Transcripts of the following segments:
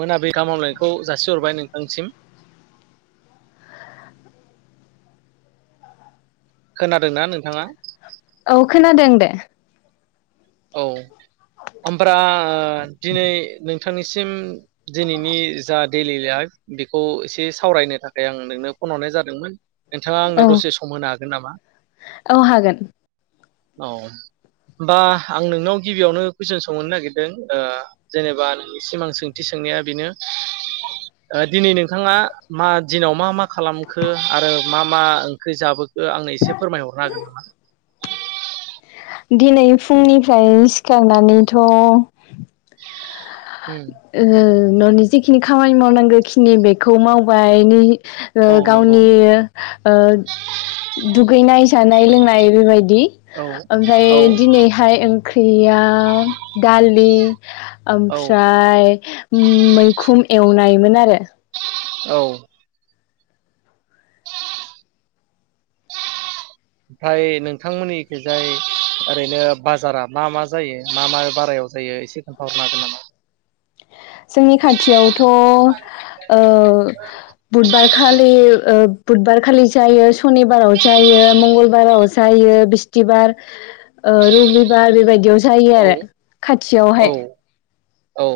मोनाबिलि गाहाम हामग्लायनायखौ जासिहरबाय नोंथांसिम। खोनादोंना नोंथाङा? औ खोनादों दे। औ ओमफ्रा दिनै नोंथांनिसिम दिनैनि जा डेलि लाइफ बेखौ एसे सावरायनो थाखाय आं नोंनो फन हरनाय जादोंमोन। नोंथाङा औ आंनो दसे सम होनो हाग नामा औ हागोन। औ होमबा आं नोंनाव गिबियावनो कुइसन सोंहरनो नागिरदों ओ जेनेबा नोंनिसिम आं सोंथि सोंनाया बेनो ओ दिनै नोंथाङा मा दिनाव मा मा खालामखो आरो मा मा ओंख्रि जाबोखो आंनो एसे फोरमायहरनो हागोन नामा? दिनै फुंनिफ्राय सिखारनानैथ' [inaudible] ओ ननि जिखिनि खामानि मावनांगौखिनि बेखौ मावबाय नि ओ औ नंगौ गावनि ओ दुगैनाय जानाय लोंनाय बेबाय दि औ ओमफ्राय औ दिनैहाय ओंख्रियाव दालि औ ओमफ्रा फाय मैखुन एवनायमोन आरो औ ओमफ्राय नोंथांमोननिथिंजाय ओरैनो बाजारा मा मा जायो मा मा बारायाव जायो एसे खोन्थाहरनो हागोन नामा? नि खाथियाव थ ओ बुधबार खालि ओ बुधबारखालि जायो सनिबाराव जायो मंगलबाराव जायो बिस्थिबार ओ रबिबार बेबायदियाव ज जायो आरो औ खाथियावहाय औ औ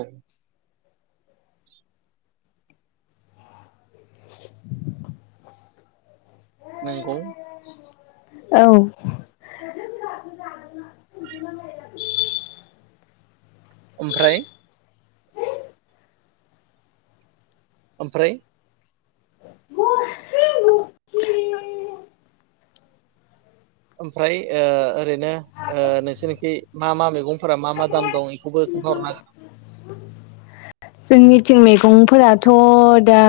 नोंगौ औ ओमफ्राय ओमफ्राय [unintelligible] ओमफ्राय ओ ओरैनो ओ नोंसोरनिखि मा मा मैगं फोरा मा मा दाम दं बेखौबो खोन्थाहरनो हागोन? जोंनिथिं मैगंफोराथ' दा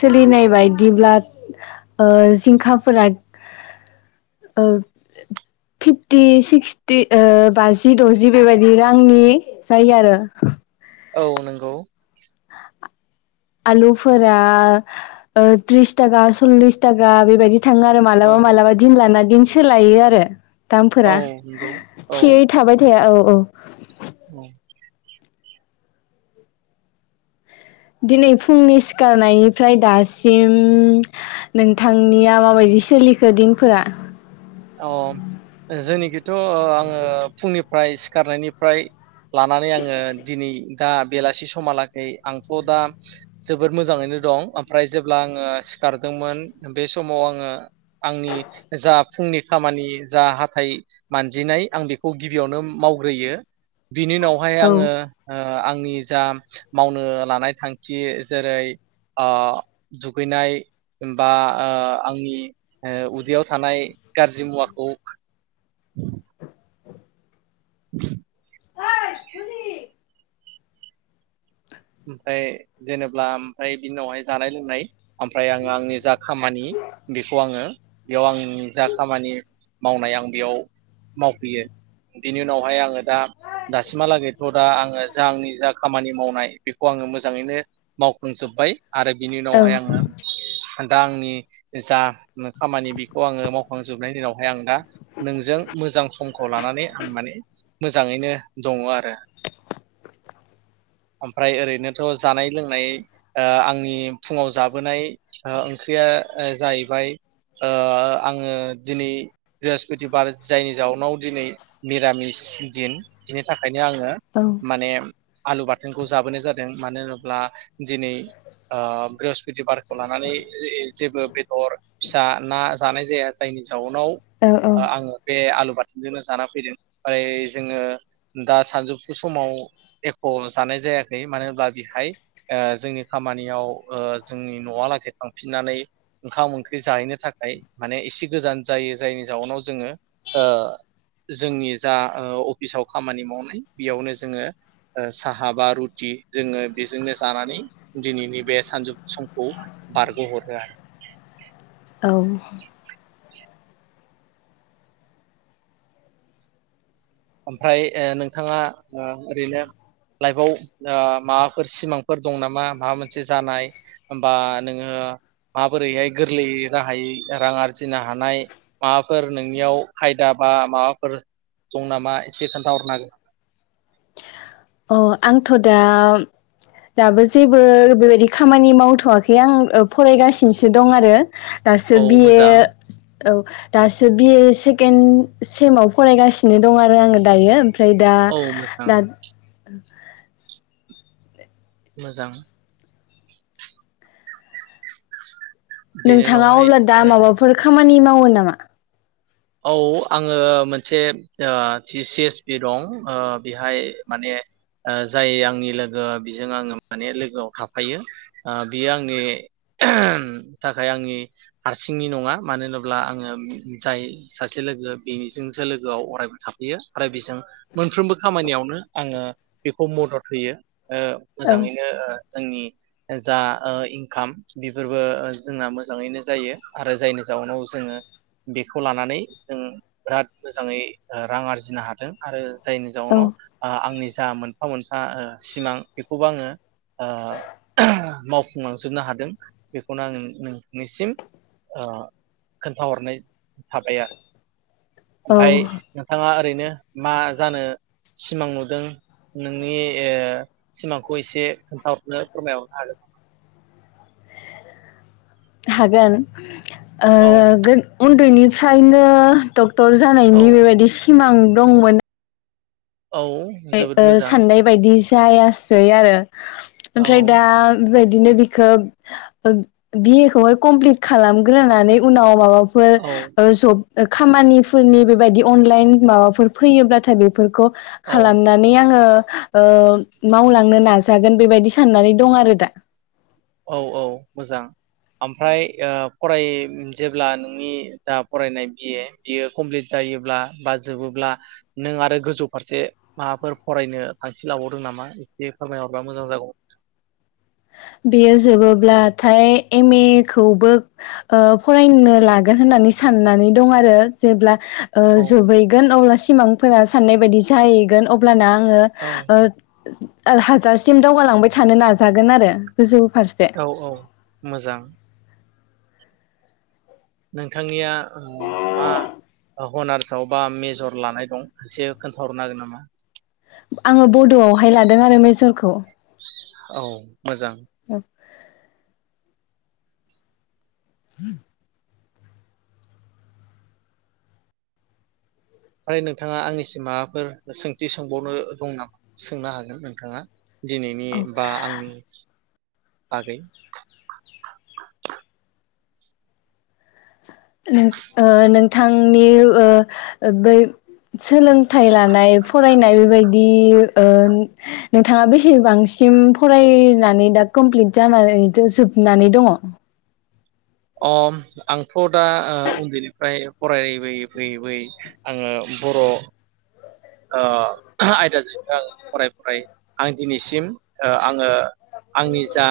सोलिनाय बायदिब्ला ओ जिंखाफोरा ओ फिफटि सिक्सटि ओ बाजि दजि बेबायदि रांनि जायो आरो औ नंगौ आलुफोरा थ्रिस थाखा सललिस थाखा बेबायदि थाङो आरो औ मालाबा मालाबा दिन लानानै बिदिनो सोलायो आरो औ दामफोरा नंगौ औ थियै थाबाय थाया औ औ औ दिनै फुंनि सिखारनायनिफ्राय दासिम नोंथांनिया माबायदि सोलिखो दिनफोरा अ जोंनिखोथ आङो फुंनिफ्राय सिखारनायनिफ्राय लानानै आङो दिनै दा बेलासि समहालागै आंथ दा जोबोद मोजाङैनो दं ओमफ्राय जेब्ला आङो सिखारदोंमोन बे समाव आङो आंनि जा फुंनि खामानि जा हाथाय मानजिनाय आं बेखौ गिबियावनो मावग्रोयो बिनि उनावहाय औ आङो ओ ओ आंनि जा मावनो लानाय थांखि जेरै ओ दुगैनाय बा ओ आंनि ओ उदैयाव थानाय गाज्रि मुवाखौ [inaudible] [inaudible] ओमफ्राय जेनेल्बा ओमफ्राय बिनि उनावहाय जानाय लोंनाय ओमफ्राय आङो आंनि जा खामानि बेखौ आङो बेयाव आंनि जा खामानि मावनाय आं बेयाव मावफैयो बिनि उनावहाय आङो दा दासिमहालागैथ दा आङो जा आंनि जा खामानि मावनाय बेखौ आङो मोजाङैनो मावफुंजोब्बाय। आरो बिनि औ उनावहाय आङो दा आंनि जा खामानि बेखौ आङो मावखांजोबनायनि दिनावहाय आं दा नोंजों मोजां समखौ लानानै आं माने मोजाङैनो दङ आरो ओमफ्राय ओरैनोथ जानाय लोंनाय ओ आंनि फुङाव जाबोनाय ओ ओंख्रिया ओ जाहैबाय ओ आङो दिनै बिरास्पतिबार जायनि जाउनाव दिनै मिरामिस दिन बिनि थाख ओंखायनो आङो औ माने आलु बाथ जोंखौ जाबोनाय जादों मानो होनोब्ला दिनै ओ बृहस्पति बारखौ लानानै जेबो बेदर फिसा ना जानाय जाया जायनि जाउनाव औ औ आङो बे आलु बाथोनजोंनो जाना फैदों ओमफ्राय जोङो दा सानजौफु समाव एखज जानाय जायाखै मानो होनब्ला बेहाय ओ जोंनि खामानियाव ओ जोंनि न लागै थांफिननानै ओंखाम ओंख्रि जाहैनो थाखाय माने इसे गोजान जायो जायनि जाउनाव जोङो ओ जोंनि जा ओ अफिसाव खामानि मावनाय बेयावनो जोङो ओ सा हा बा रुटि जोङो बेजोंनो जानानै दिनैनि बे सानजौ समखौ बारहोहरो आरो औ ओमफ्राय ओ नोंथाङा ओ ओरैनो लाइफआव ओ माबाफोर सिमांफोर दं नामा माबा मोनसे जानाय बा नोङो माबोरैहाय गोरलैयै राहायै रां आरजिनो हानाय माबाफोर नोंनियाव खायदा बा माबाफोर दं नाम मा इसे खोनथाहरनो हागोन नामा? अ आंथ दा दाबो जेबो बेबायदि खामानि मावथवाखै आं ओ फरायगासिनोसो दं आरो दासो औ बि ए मोजां औ दासो बि ए सेकेणड सेमाव फरायगासिनो दं आरो आङो दायो फ्राय दा औ मोजां दाद मोजां बेनि नोंथाङा उनावहाय अब्ला दा ए माबाफोर खामानि माव मावो नामा? औ आङो मोनसे ओ सि एस पि दं ओ बेहाय माने जाय आंनि लोगो बिजों आङो माने लोगोआव थाफायो ओ बियो आंनि थाखाय आंनि हारसिंनि नङा मानो होनोब्ला आङो जाय सासे लोगो बेनिजोंसो लोगोआव अरायबो थाफैयो आरो बेजों मोनफ्रोमबो खामानियावनो आङो बेखौ मदद होयो। ओ औ मोजाङैनो ओ जोंनि जा ओ इंकाम बेफोरबो जोंना मोजाङैनो जायो आरो जायनि जाउनाव जोङो बेखौ लानानै जों बिराद मोजाङै रां आरजिनो हादों आरो जायनि औ जाउनाव ओ आंनि जा मोनफा मोनफा ओ सिमां बेखौबोआंङो ओ मावफुंलांजोबनोहादों बेखौनो आंङो नोंनिसिम ओ खोनथाहरनाय थाबाय आर औ ओमफाय नोंथाङा ओरै नो मा जानो सिमां नुदों नोंनि ओ सिमांखौ इसे खोन्थाहरनो फोरमायहरनो हागोन नामा? हागोन। ओ औ गोन उन्दैनिफ फ्रायनो दग क्टर औ जानायनि बेबायदि सिमां दं मोन। औ ओइ जोबोद ओ मोजां साननाय बायदिस जायासै आरो औ ओमफ्राय दा बिबायद दिनो बिखोब ओ बि ए खौहाय कमप्लिट खालामग्रोनानै उनाव माबा फो औ ओ जब ओ खामानिफोरनि बेबादि अनलाइन माबाफोर फैयोब्लाथाय बेफोरखौ औ खालामनानै आङो ओ मावलांनो नाजागोन बेबादि साननानै दं आरो दा। औ औ मोजां ओमफ्राय ओह फरायजेब्ला नोंनि जा फरायनाइ बिए बियो कमप्लित जायोब्ला बा जोबोब्ला नों आरो गोजौ फारसे माबाफोर फरायनो थांखि लाबावदोंनामा एसे फोरमायहरबा मोजां जागौमोन। बेयो जोबोब्लाथाय एम ए खौबो ओह ओ फरायनो लागोन होननानै साननानै दं आरो जेब्ला ओह औ जोबहैगोन अब्लासि सिमांफोरा साननायबायदि जाहैगोन अब्लाना आङो औ ओ ओह हाजासिम दावगालांबाय थानो नाजागोन आरो [unintelligible] औ औ मोजां नोंथांनिया औ बा ओह हनार्सआवबा मेजर लानायदं एसे खोन्थाहरनो हागोन नामा। आङो बड' आवहाय लादोंआरो मेजरखौ। ओव मोजां। [inaudible] ओइ नोंथाङा आंनिसिम माबाफोर सोंथि सोंबावनो दंनामा सोंनो हागोन नोंथाङा। दिनैनि औ बा आंनि नआव आगै नों ओह नोंथांनि ओह बै सोलोंथाइ लानाय फरायनाय बेबायदि ओह नोंथाङा बेसेबांसिम फरायनानै दा कमप्लिट जानानै दो जोबनानै दङ। अम आंथ दा ओह उन्दैनिफ्राय फरायबोयै बोयै बोयै आङो बर' ओह आइदा जिनिफ्रय आङो फरायै फरायै आंदिनिसिम ओह आङो आंनि जा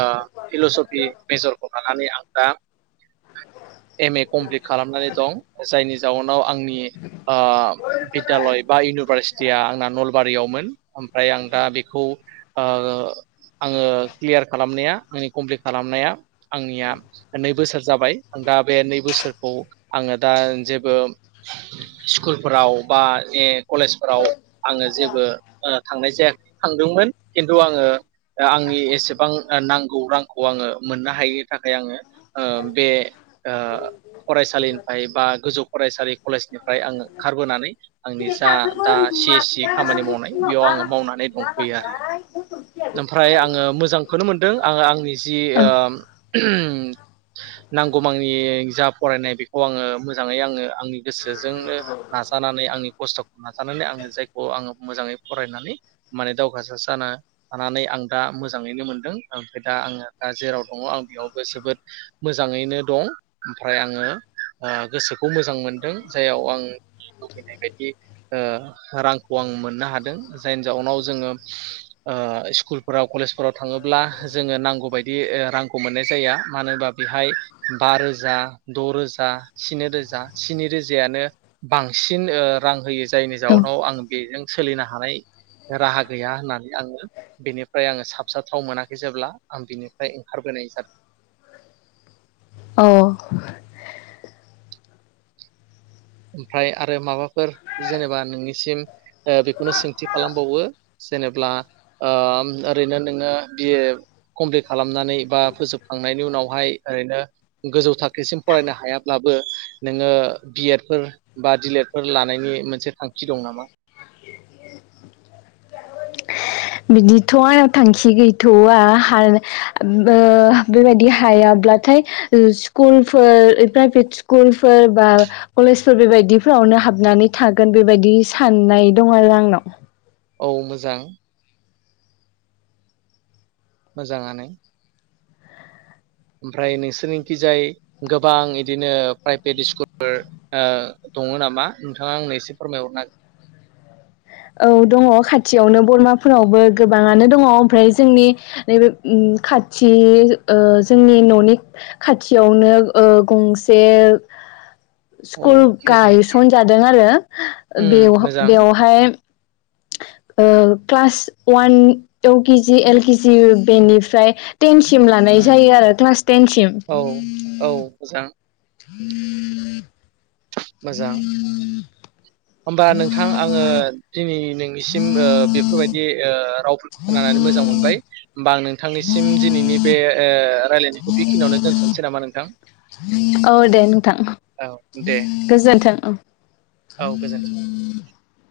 ओह फिलसफि मेजरखौ लानानै आं दा एम ए कप्लित खालामनानै दं जायनि जाउनाव आंनि ओह बिद्दालय बा इउनिभारसिटिया आंना नलबारियावमोन ओमफ्राय आं दा बेखौ ओ आंङो क्लियार खालामनाया आंनि कमप्लिट खालामनाया आंनिया नै बोसोर जाबाय आं दा बे नै बोसोरखौ आंङो दा जेबो स्कुलफोराव बा ए कलेजफोराव आंङो जेबो ओ थांनाय जायाखै थांदोंमोन खिन्थु आंङो आंनि एसेबां नांगौ रांखौ आंङो मोननो हायिनि थाखाय आंङो ओ बे ओ फरायसालिनिफ्राय बा गोजौ फरायसालि कलेजनिफ्राय आंङो ओंखारबोनानै आंनि जि दा दा सि सि खामानि मावनाय। बेयाव आंङो मावनानै दं। गैया। ओमफ्राय आंङो मोजांखौनो मोनदों आंङो आंनि जि औ ओ नांगौ जा फरायनाय बेखौ आंङो मोजाङै आंङो आंनि गोसोजोंनो नाजानानै आंनि खस्थखौ नाजानानै आंङो जायखौ आंङो मोजाङै फरायनानै माने दावगासार जानो थानानै आं दा मोजाङैनो मोनदों ओमफ्राय दा आंङो दा जेराव दङ आं बेयावबो जोबोद मोजाङैनो दं ओमफ्राय आंङो ओ गोसोखौ मोजां मोनदों जाययाव आं लुबैनाय बायदि रांखौ आं मोननो हादों जायनि जाउनाव जोंङो। ओ स्कुलफोराव कलेजफोराव थाङोब्ला जोंङो नांगौ बादि रांखौ मोननाय जाया मानो होनबा बेहाय बा रोजा द रोजा स्नि रोजा स्नि रोजायानो बांसिन ओ रां होयो। जायनि औ जाउनाव आं। बेजों सोलिनो हानाय राहा गैया होननानै। आंङो बेनिफ्राय आंङो साबसाथाव मोनाखै जेब्ला आं बिनिफ्राय ओंखारबोनाय जादों। औ ओमफ्राय आरो माबाफोर जेनेबा नोंनिसिम ओ बेखौनो सोंथि खालामबावो जेनेब्ला ओम ओरैनो नोंङो बिए कमप्लिट खालामनानै बा फोजोबखांनायनि उनावहाय ओरैनो गोजौ थाखोसिम फरायनो हायाब्लाबो नोंङो बिएद फोर बा दिलेटफोर लानायनि मोनसे थांखि दं नामा। बिदिथ' आंनाव थांखि गैथवा हा ओ बेबायदि हायाब्लाथाय स्कुलफोर प्राइभेट स्कुलफोर बा कलेजफोर बेबायदिफोरावनो हाबनानै थागोन बेबायदि साननाय दं आरो आंनाव। औ मोजां। मोजाङानो। ओमफ्राय नोंसोरनिखि जाय गोबां इदिनो प्राइभेट स्कुलफोर ओ दङ नामा नोंथाङा आंनो एसे फोरमायहरनो हागोन? औ दङ खाथियावनो बरमाफोरावबो गोबाङानो दङ ओमफ्राय जोंनि नैबे उम खाथि ओ जोंनि न'नि खाथियावनो ओ गंसे औ स्कुल मोजां गायसनजादों आरो उम बेव मोजां बेवहाय ओ क्लास वान इउ केजि एल केजि बेनिफ्राय टेन सिम लानाय उम जायो आरो क्लास टेनसिम। औ औ मोजां [inaudible] मोजां। होमबा नोंथां आंङो दिनै बिसिम ओ बेफोरबायदि ओ राव खोनानानै मोजां मोनबाय। बांनो नोंथांनिसिम दिनैनि बे ओ‌ रायलायनायखौ बेखिनियावनो दोनथनसै नामा नोंथां? [unintelligible] औ दे नोंथां औ दे गोजोनथों औ। औ गोजोन्थों।